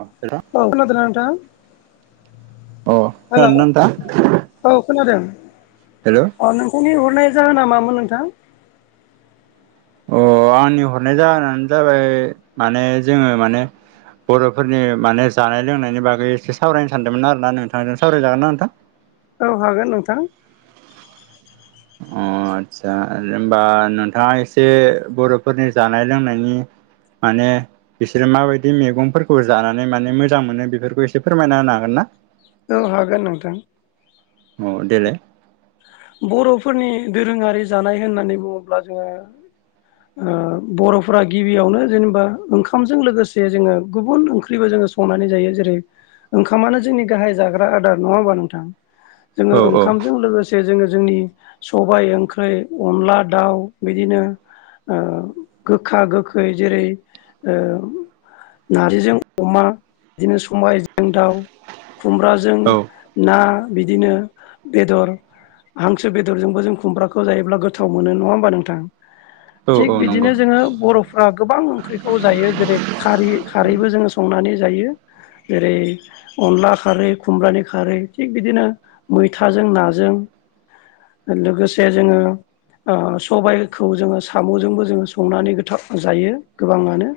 हेल' अ औ खोनादोंना नोंथां? अ हेल' खोनादोंना नोंथां? औ खोनादों अ नोंथांनि हरनाय जाहोना मामोन नोंथां? अ आंनि हरनाय जाहोनानो जाबाय माने जोङो माने बर'फोरनि माने जानाय लोंनायनि बागै एसे सावरायनो सानदोंमोन आरोना नोंथांजों सावरायजागोन ना नोंथां? औ हागोन नोंथां । अ आस्सा होनबा नोंथाङा एसे बर'फोरनि जानाय लोंनायनि । माने बिसोरो माबायदि मैगंफोरखौ जानानै माने मोजां मोनो बेफोरखौ एसे फोरमायना होनो हागोन ना? औ हागोन नोंथां औ देलाय । बर'फोरनि दोरोङारि जानाय होननानै बुङोब्ला जोङो । ओ बर'फोरा गिबियावनो जेनेबा ओंखामजों लोगोसे जोङो गुबुन ओंख्रिबो जों संनानै जायो जेरै ओंखामानो जोंनि गाहाय जाग्रा आदार नङा होमबा नोंथां? जोङो औ औ ओंखामजों लोगोसे । जोङो जोंनि सबाय ओंख्रि अनला दाउ बिदिनो ओ गोखा गोखै जेरै ओ नारजिजों अमा बिदिनो समबाय जों दाउ खुमब्राजों औ ना बिदिनो बेदर हांसो बेदरजोंबो जों खुमब्राखौ जायोब्ला गोथाव मोनो नङा होमबा नोंथां [inaudible] थिग नंगौ बिदिनो जोङो बर'फ्रा गोबां ओंख्रिखौ जायो जेरै खारै खारैबो जोङो संनानै जायो । जेरै अनला खारै खुमब्रानि खारै थिग बिदिनो मैथाजों नाजों [inaudible] लोगोसे जोङो ओ सबायखौ जोङो साम'जोंबो जोङो संनानै गोथाव जायो गोबाङानो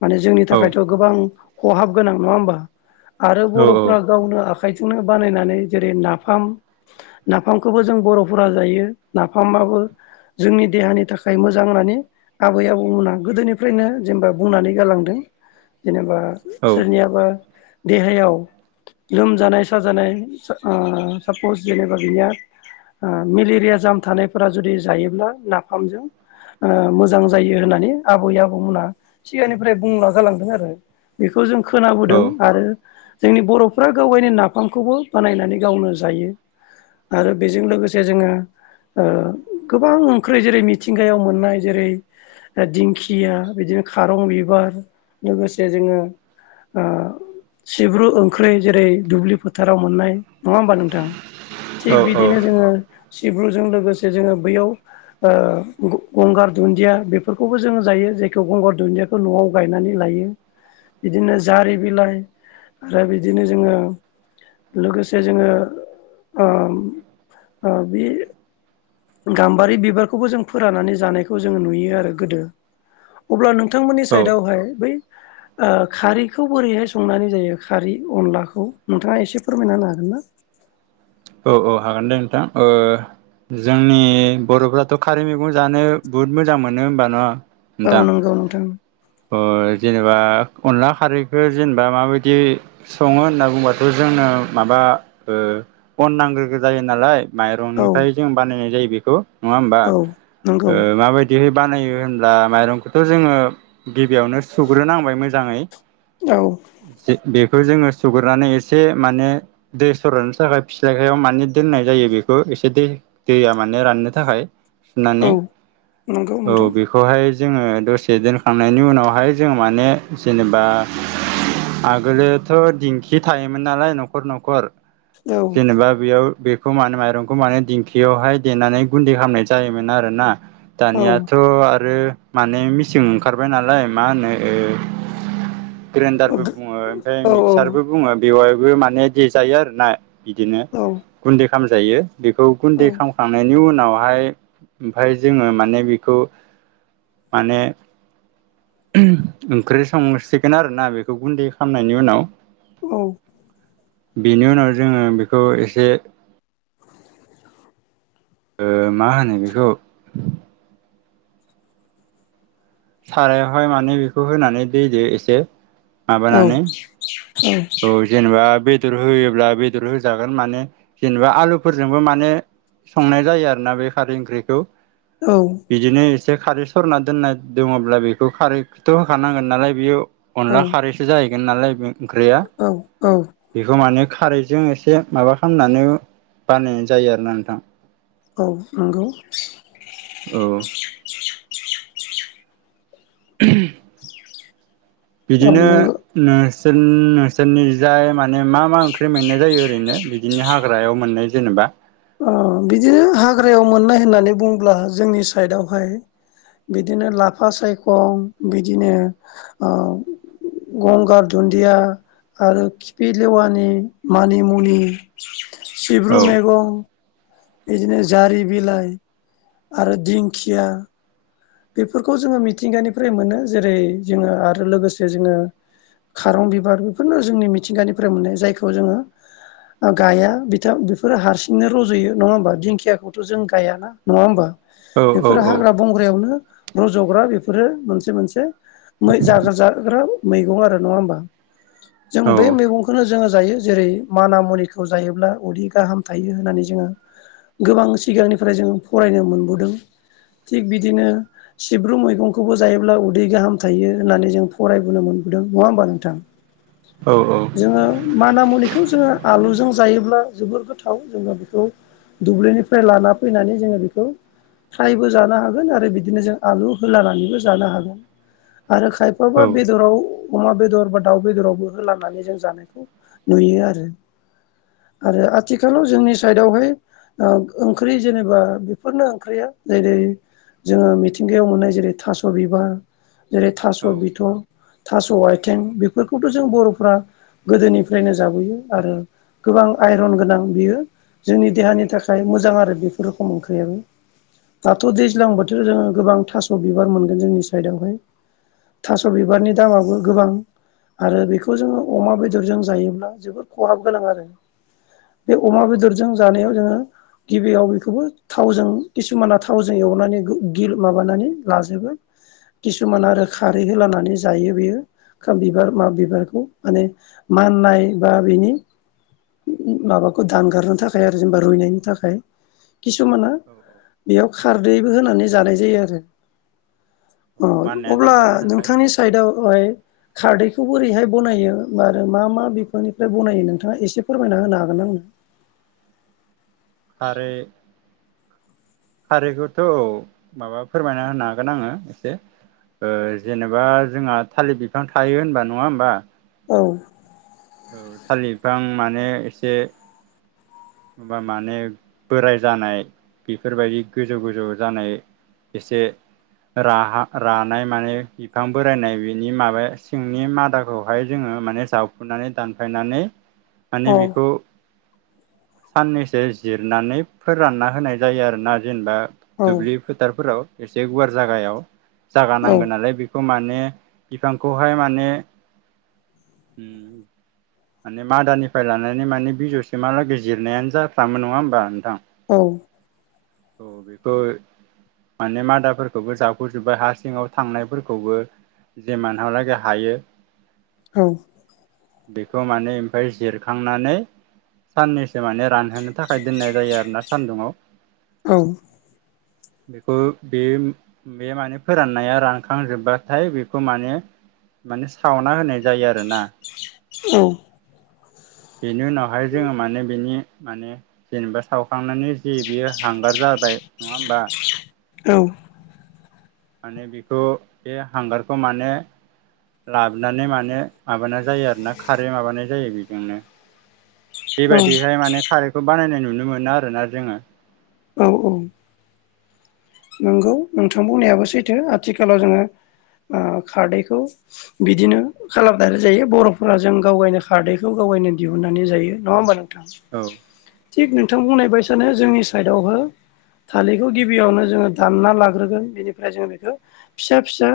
माने जोंनि औ थाखायथ' गोबां खहाब गोनां नङा होमबा आरो औ बर'फ्रा गावनो आ आखाइजोंनो बानायनानै जेरै नाफाम नाफामखौबो जों बर'फोरा जायो नाफामाबो जोंनि देहानि थाखाय मोजां होननानै आबै आबौमोनहा गोदोनिफ्रायनो जेनेबा बुंनानै गालांदों जेनेबा औ सोरनियाबा देहायाव लोमजानाय साजानाय ओ सापस जेनेबा बिया ओ मेलेरिया जाम थानायफोरा जुदि जायोब्ला नाफामजों ओ मोजां जायो होननानै आबै आबौमोनहा सिगांनिफ्राय बुंला जालांदों आरो बेखौ खौ जों खोनाबोदों आरो जोंनि बर'फ्रा गाव गावनो नाफामखौबो बानायनानै गावनो जायो । आरो बेजों लोगोसे जोङो ओ गोबां ओंख्रि जेरै मिथिंगायाव मोननाय जेरै दिंखिया बिदिनो खारं बिबार लोगोसे जोङो सिब्रु ओंख्रै जेरै दुब्लि फोथाराव मोननाय नङा होमबा नोंथां थिग औ बिदिनो जोङो सिब्रुजों लोगोसे जोङो बैयाव ओ गंगार दुन्दिया बेफोरखौबो जोङो जायो जायखौ गंगार दुन्दियाखौ न'आव गायनानै लायो बिदिनो जारि बिलाइ आरो बिदिनो जोङो लोगोसे जोङो ओम ओ बे गाम्बारि बिबारखौबो जों फोराननानै जानायखौ जों नुयो आरो गोदो अब्ला नों थांमोननि औ साइडआवहाय बै ओ खारैखौ बोरैहाय संनानै जायो खारै अनलाखौ नोंथाङा एसे फोरमायना होनो हागोनना ना औ औ हागोन दे नोंथां ओ जोंनि बर'फ्राथ' खारै मैगं जानो बुहुद मोजां मोनो होमबा न' औ नोंथां नंगौ नोंथां ओ जेनेबा अनला खारैखौ जेनेबा माबायदि सङो होनना बुंबाथाय जोंनो माबा ओ अन नांग्रोगो जायो नालाय औ माइरंनिफ्राय जों बानायनाय जायो बेखौ नङा होमबा औ ओ नंगौ माबायदिहै बानायो होनब्ला माइरंखौथ' जोङो गिबियावनो सुग्रोनांबाय मोजाङै औ बेखौ जोङो सुग्रोनानै एसे माने दै सरनो थाखाय फिथ्लायखायाव माने दोननाय जायो बेखौ एसे दै दैया मानो राननो थाखाय नानै औ नंगौ औ नोंथां बेखौहाय जोङो दसे दोनखांनायनि उनावहाय जोंङो माने जेनेबा आगोलोथ' दिंखि थायोमोन नालाय न'खर न'खर औ जेनेबा बेयाव बे खौ माने माइरंखौ माने दिंखियावहाय देनानै गुन्दै खालामनाय जायोमोन आरोना औ दानियाथ' आरो माने मेचिं ओंखारबाय नालाय मा होनो ओ ग्राइन्डारबो औ बुङो ओमफ्राय औ मिक्सारबो बुङो बेवहायबो माने दे जायो आरोना बिदिनो गुन्दै खालामजायो बेखौ औ गुन्दै खालामखांनायनि उनाव ओमफ्राय जोङो बेखौ माने ओंख्रि संसिगोन आरोना बेखौ गुन्दै खालामनायनि उनाव औ बेनि उनाव जोङो बेखौ एसे ओ मा होनो बेखौ सारायावहाय माने बेखौ होनानै दैदो एसे औ माबानानै औ जेनेबा बे बेदर होयोब्ला बेदर होजागोन माने जेनेबा आलुफोरजोंबो माने संनाय जायो आरोना बे खारै ओंख्रिखौ बिदिनो एसे खारै सरना दोननाय दङब्ला बेखौ खारैखौथ' होखानांगोन नालाय बेयो अनला खारैसो जा नालाय बे ओंख्रिया औ औ बेखौ माने खारैजों एसे माबा खालामनानै बानायनाय जायो आरोना नोंथां औ नंगौ औ [unintelligible] औ बिदिनो नंगौ नोंसोर नोंसोरनि जाय माने मा मा ओंख्रि मोननाय जायो ओरैनो बिदिनो हाग्रायाव मोननाय जेनेबा ओ बिदिनो हाग्रायाव मोननाय होननानै बुंङोब्ला जोंनि साइडआवहाय बिदिनो लाफा सायखं बिदिनो ओ गंगार दुन्दिया आरो खिफि लेवानि मानिमुनि सिब्रु औ मैगं बिदिनो जारि बिलाइ आरो दिंखिया बेफोरखौ जोङो मिथिंगानिफ्राय मोनो जेरै जोङो आरो लोगोसे जोङो खारं बिबार बेफोरनो जोंनि मिथिंगानिफ्राय मोननाय जायखौ जोङो गाया बिथां बेफोरो हारसिंनो रज'यो नङा होमबा दिंखियाखौथ' जों गायाना नङा होमबा औ औ बेफोर औ हाग्रा बंग्रायावनो रज'ग्रा बेफोरो मोनसे मोनसे जाग्रा जाग्रा मैगं आरो नङा होमबा जों औ बे मैगंखौनो जोङो जायो जेरै माना मुनिखौ जायोब्ला अदै गाहाम थायो होननानै जों गोबां सिगांनिफ्राय जों फरायनो मोनबोदों थिग बिदिनो सिब्रु मैगंखौबो जायोब्ला उदै गाहाम थायो होननानै जों फरायबोनो मोनबोदों नङा होमबा नोंथां? औ औ जोङो माना मुनिखौ जोङो आलुजों जायोब्ला जोबोर गोथाव जोङो बेखौ दुब्लिनिफ्राय लाना फैनानै जोङो बेखौ फ्रायबो जानो हागोन आरो बिदि बिदिनो जों आलु होलानानैबो जानो हागोन आरो खायफाबा औ बेदराव अमा बेदर बा दाउ बेदरावबो होलांनानै जों जानायखौ नुयो आरो आरो आथिखालाव जोंनि साइडआवहाय ओ ओंख्रि जेनेबा बेफोरनो ओंख्रिया जेरै जोङो मिथिंगायाव मोननाय जेरै थास' बिबार जेरै थास' औ औ बिथ' थास' आथिं बेफोरखौथ' जों बर'फ्रा गोदोनिफ्रायनो जाबोयो आरो गोबां आइरन गोनां बियो जोंनि देहानि थाखाय मोजां आरो बेफोर रोखोम ओंख्रियाबो दाथ' दैज्लां बोथोराव जोङो गोबां थास' बिबार मोनगोन जोंनि साइडआवहाय थास' बिबारनि दामाबो गोबां आरो बेखौ जोङो अमा बेदरजों जायोब्ला जोबोद खहाब गोनां आरो बे अमा बेदरजों जानायाव जोङो गिबियाव बेखौबो थावजों किसुमाना थावजों गनानै गि माबानानै लाजोबो किसुमान आरो खारै होलानानै जायो बेयो खा बिबार मा बिबारखौ माने माननाय बा बिनि माबाखौ दानगारनो थाखाय आरो जेनेबा रुइनायनि थाखाय किसुमाना बेयाव खारदैबो होनानै जानाय जायो आरो अ माननाया अब्ला दानगारनो थाखाय नोंथांनि साइदआव खारदैखौबो ओरैहाय बनायो आरो मा मा बिफांनिफ्राय बनायो नोंथाङा एसे फोरमायना होनो हागोन आंनो [inaudible] खारै खारैखौथ' औ माबा फोरमायना होनो हागोन आङो एसे ओ जेनेबा जोंहा थालिर बिफां थायो होनबा नङा होमबा औ औ थालिर बिफां माने एसे मबा माने बोराय जानाय बेफोरबायदि गोजौ गोजौ जानाय एसे र रानाय माने बिफां बोरायनाय बिनि माबाया सिंनि मादाखौहाय जोङो माने जावफुनानै दानफायनानै औ माने बेखौ साननैसो जिरनानै फोरानना होनाय जायो आरो ना जेनेबा औ दुब्लि फोथारफोराव एसे गुवार जागायाव जागा औ नांगोन नालाय बेखौ मा माने बिफांखौहाय माने उम माने मादानिफ्राय लानानै माने बिजौ सिमालागै जिरनायानो जाफ्रामो नङा होमबा नोंथां। औ औ बेखौ माने मादाफोरखौबो जफ'जोबबाय हा सिङाव थांनायफोरखौबो जेमानहालागै हायो औ बेखौ माने ओमफ्राय जिरखांनानै साननै सो माने रानहोनो थाखाय दोननाय जायो आरोना सान्दुंआव औ-औ-औ-औ-औ-औ-औ बेखौ बे बे माने फोराननाया रानखांजोब्बाथाय बेखौ माने माने सावना होनाय जायो आरोना बेनि उनावहाय जोङो माने बिनि माने जेनेबा सावखांनानै जे बियो हांगार जाबाय नङा होमबा औ माने बेखौ बे हांगारखौ माने लाबोनानै माने माबानाय जायो आरोना खारै माबानाय जायो बेजोंनो बेबायदिहाय माने खारैखौ बानायनाय नुनो मोनो आरोना जोङो औ औ नंगौ नोंथां बुंनायाबो सैथो आथिखालाव जोङो ओ खारदैखौ बिदिनो खालामनाय जायो बर'फोरा जों गाव गायनो खारदैखौ गाव थायनो दिहुननानै जायो नङा होमबा नों औ थिग नोंथां बुंनाय बाय सानो जोंनि साइडआव हो थालिरखौ गिबियावनो जों दा लारोगोन बेनिफ्राय ज बेखौ फिसा फिसा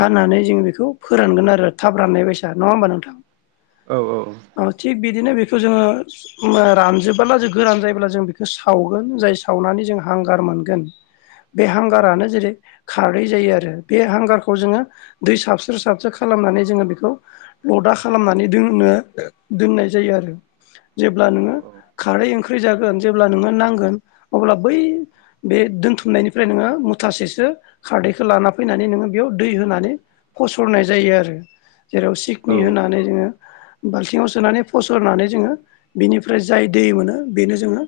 हानानै ज बेखौ फोरानोन आरो थाब राननाय बेससा नङा होमबा नोंथां। औ औ औ ओ थिग बिदिनो बेखौ जोङो रानजोबबोला जों गोरान जायोब्ला जों बेखौ सावगोन जाय सावनानै जोङो हांगार मोनगोन बे औ हांगारानो जेरै खारै जायो आरो बे हांगारखौ जोङो दै साबस्र साबस्र खालामनानै जोङो बेखौ ल लद्रा खालामनानै दोनो दोननाय जायो आरो जेब्ला नोंङो औ खारै ओं [unintelligible] ख्रि जागोन जेब्ला नो नांगोन अब्ला बै बे दोनथ [unintelligible] नायनिफ्राय नोङो मुथासेसो खारदैखो लाना फैनानै नोङो बेयाव दै होनानै फसरनाय जाय यो आरो जेराव औ सिकनि होनानै जोङो बाल्थिङाव सोनानै फसरनानै जोङो बिनिफ्राय जाय दै मोनो बेनो जोङो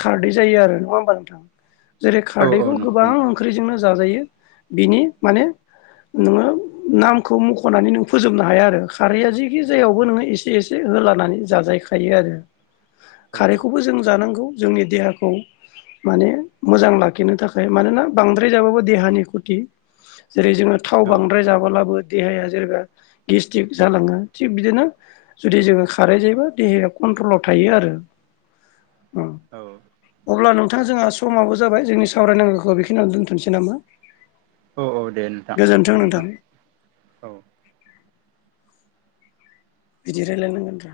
खारदै जायो आरो नङा होमबा नोंथां जेरै औ औ खारदैखौ नंगौ गोबां नोंथां ओंख्रिजोंनो जाजायो बिनि माने नोङो नामखौ मख'नानै नों फोजोबनो हाया आरो खारैआ जिखि जायावबो नोङो एसे एसे हो लानानै जा जायखायो आरो औ खारैखौबो जों जानांगौ जोंनि देहाखौ माने मोजां लाख खिनो थाखाय मानोना बांद्राय जाबाबो देहानि खुथि जेरै जोङो थाव औ बांद्राय जाबोलाबो देहाया जेनेबा गेस्टिक जालाङो थिग बिदिनो जुदि जोङो खारै जायोबा देहाया कम कनट्रलाव थायो आरो। औ अब्ला नोंथां जोंहा समाबो जाबाय जोंनि सावरायनांगौखौ बेखिनि दोनथ'नोसै नामा औ औ दे नोंथां गोजोन्थों नोंथां गोजोनथों औ बिदि रायलायनांगोन रा